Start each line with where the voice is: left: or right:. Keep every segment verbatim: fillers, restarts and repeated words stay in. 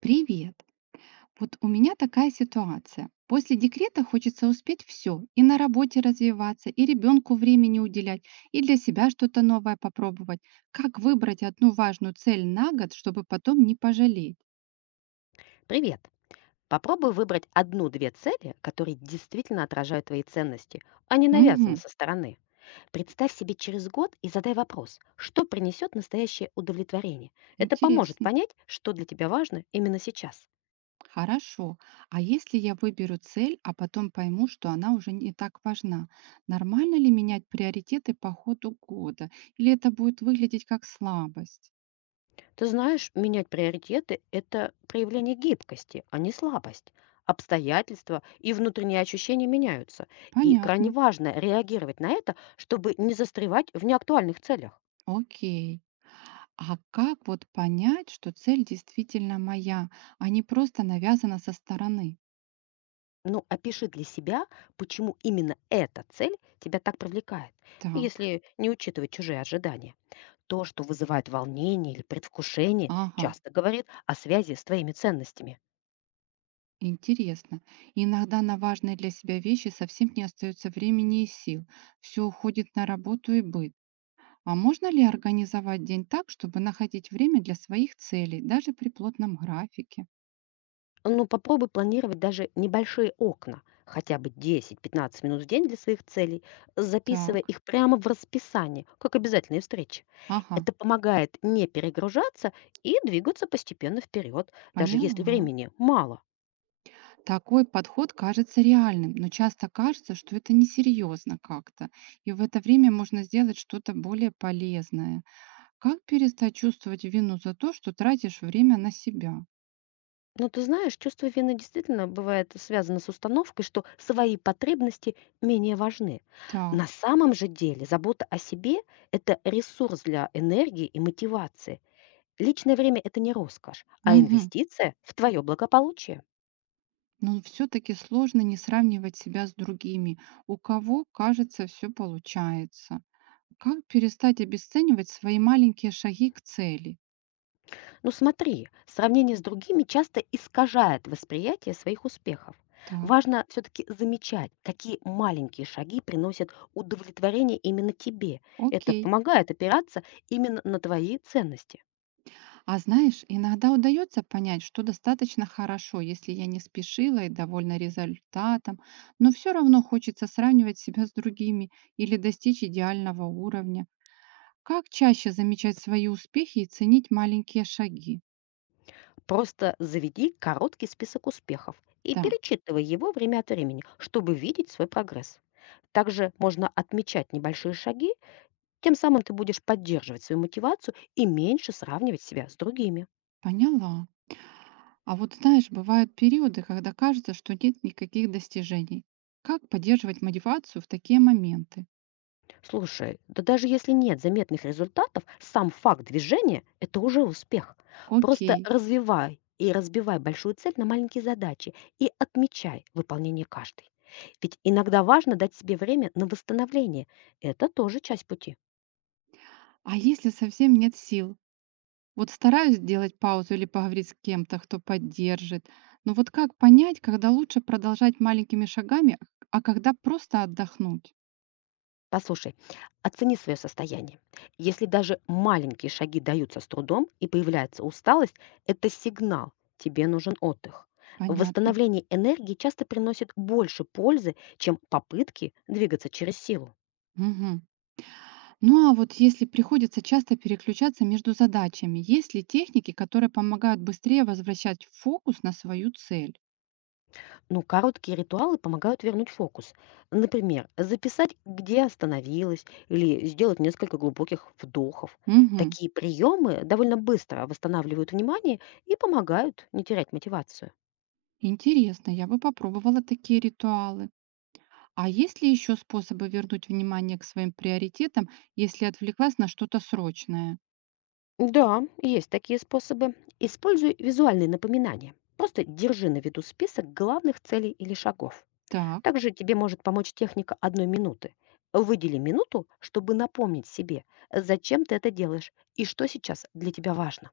right: Привет. Вот у меня такая ситуация. После декрета хочется успеть все, и на работе развиваться, и ребенку времени уделять, и для себя что-то новое попробовать. Как выбрать одну важную цель на год, чтобы потом не пожалеть?
left: Привет! Попробуй выбрать одну-две цели, которые действительно отражают твои ценности, а не навязаны
right: Угу,
left: со стороны. Представь себе через год и задай вопрос, что принесет настоящее удовлетворение. Это поможет
right: интересно.
left: понять, что для тебя важно именно сейчас.
right: Хорошо. А если я выберу цель, а потом пойму, что она уже не так важна, нормально ли менять приоритеты по ходу года? Или это будет выглядеть как слабость?
left: Ты знаешь, менять приоритеты– это проявление гибкости, а не слабость. Обстоятельства и внутренние ощущения меняются, и
right: Понятно.
left: крайне важно реагировать на это, чтобы не застревать в неактуальных целях.
right: Окей. А как вот понять, что цель действительно моя, а не просто навязана со стороны?
left: Ну, опиши для себя, почему именно эта цель тебя так привлекает, ну,
right: Так,
left: если не учитывать чужие ожидания. То, что вызывает волнение или предвкушение,
right: ага,
left: часто говорит о связи с твоими ценностями.
right: интересно. Иногда на важные для себя вещи совсем не остается времени и сил. Все уходит на работу и быт. А можно ли организовать день так, чтобы находить время для своих целей, даже при плотном графике?
left: Ну, попробуй планировать даже небольшие окна, хотя бы 10-15 минут в день для своих целей, записывая
right: Так,
left: их прямо в расписание, как обязательные встречи.
right: ага,
left: Это помогает не перегружаться и двигаться постепенно вперед, даже если
right: поняла.
left: времени мало.
right: Такой подход кажется реальным, но часто кажется, что это несерьезно как-то, и в это время можно сделать что-то более полезное. Как перестать чувствовать вину за то, что тратишь время на себя?
left: Ну, ты знаешь, чувство вины действительно бывает связано с установкой, что свои потребности менее важны.
right: Так,
left: На самом же деле забота о себе– это ресурс для энергии и мотивации. Личное время– это не роскошь, а
right: мгм.
left: инвестиция в твое благополучие.
right: Но все-таки сложно не сравнивать себя с другими, у кого, кажется, все получается. Как перестать обесценивать свои маленькие шаги к цели?
left: Ну смотри, сравнение с другими часто искажает восприятие своих успехов.
right: Так,
left: Важно все-таки замечать, какие маленькие шаги приносят удовлетворение именно тебе. Это
right: окей.
left: помогает опираться именно на твои ценности.
right: А знаешь, иногда удается понять, что достаточно хорошо, если я не спешила и довольна результатом, но все равно хочется сравнивать себя с другими или достичь идеального уровня. Как чаще замечать свои успехи и ценить маленькие шаги?
left: Просто заведи короткий список успехов и
right: Так,
left: перечитывай его время от времени, чтобы видеть свой прогресс. Также можно отмечать небольшие шаги, тем самым ты будешь поддерживать свою мотивацию и меньше сравнивать себя с другими.
right: поняла. А вот знаешь, бывают периоды, когда кажется, что нет никаких достижений. Как поддерживать мотивацию в такие моменты?
left: Слушай, да даже если нет заметных результатов, сам факт движения– это уже успех. Просто
right: Окей.
left: развивай и разбивай большую цель на маленькие задачи и отмечай выполнение каждой. Ведь иногда важно дать себе время на восстановление. Это тоже часть пути.
right: А если совсем нет сил? Вот стараюсь сделать паузу или поговорить с кем-то, кто поддержит. Но вот как понять, когда лучше продолжать маленькими шагами, а когда просто отдохнуть?
left: Послушай, оцени свое состояние. Если даже маленькие шаги даются с трудом и появляется усталость, это сигнал, тебе нужен отдых.
right: Понятно.
left: Восстановление энергии часто приносит больше пользы, чем попытки двигаться через силу.
right: Мгм. Ну а вот если приходится часто переключаться между задачами, есть ли техники, которые помогают быстрее возвращать фокус на свою цель?
left: Но короткие ритуалы помогают вернуть фокус. Например, записать, где остановилась, или сделать несколько глубоких вдохов.
right: Мгм.
left: Такие приемы довольно быстро восстанавливают внимание и помогают не терять мотивацию.
right: Интересно, я бы попробовала такие ритуалы. А есть ли еще способы вернуть внимание к своим приоритетам, если отвлеклась на что-то срочное?
left: Да, есть такие способы. Используй визуальные напоминания. Просто держи на виду список главных целей или шагов.
right: Так.
left: Также тебе может помочь техника одной минуты. Выдели минуту, чтобы напомнить себе, зачем ты это делаешь и что сейчас для тебя важно.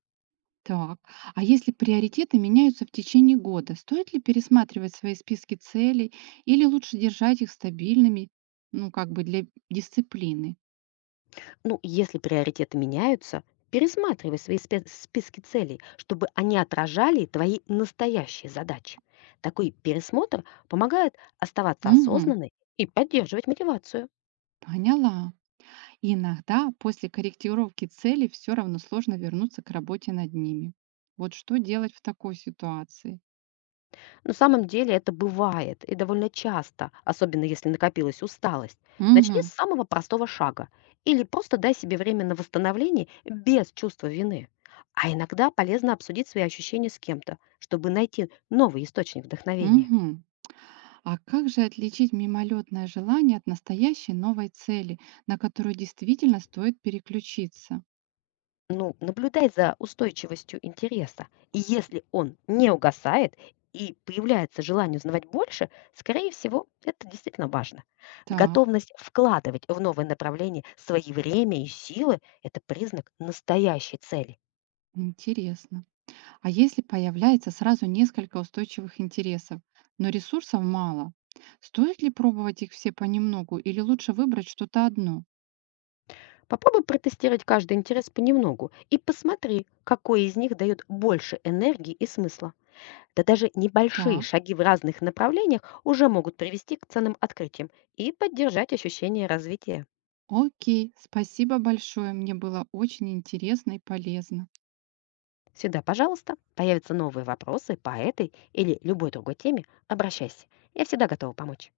right: Так, а если приоритеты меняются в течение года, стоит ли пересматривать свои списки целей или лучше держать их стабильными, ну, как бы для дисциплины?
left: Ну, если приоритеты меняются, пересматривай свои спе- списки целей, чтобы они отражали твои настоящие задачи. Такой пересмотр помогает оставаться
right: Угу,
left: осознанной и поддерживать мотивацию.
right: поняла. Иногда после корректировки целей все равно сложно вернуться к работе над ними. Вот что делать в такой ситуации?
left: На самом деле это бывает и довольно часто, особенно если накопилась усталость. Начни с
right: Угу,
left: самого простого шага или просто дай себе время на восстановление без чувства вины. А иногда полезно обсудить свои ощущения с кем-то, чтобы найти новый источник вдохновения.
right: угу. А как же отличить мимолетное желание от настоящей новой цели, на которую действительно стоит переключиться?
left: Ну, наблюдай за устойчивостью интереса. И если он не угасает и появляется желание узнавать больше, скорее всего, это действительно важно.
right: Так,
left: Готовность вкладывать в новое направление свои время и силы– это признак настоящей цели.
right: интересно. А если появляется сразу несколько устойчивых интересов, но ресурсов мало, стоит ли пробовать их все понемногу или лучше выбрать что-то одно?
left: Попробуй протестировать каждый интерес понемногу и посмотри, какой из них дает больше энергии и смысла. Да даже небольшие
right: Так,
left: шаги в разных направлениях уже могут привести к ценным открытиям и поддержать ощущение развития.
right: окей, спасибо большое, мне было очень интересно и полезно.
left: Всегда пожалуйста. Появятся новые вопросы по этой или любой другой теме, обращайся. Я всегда готова помочь.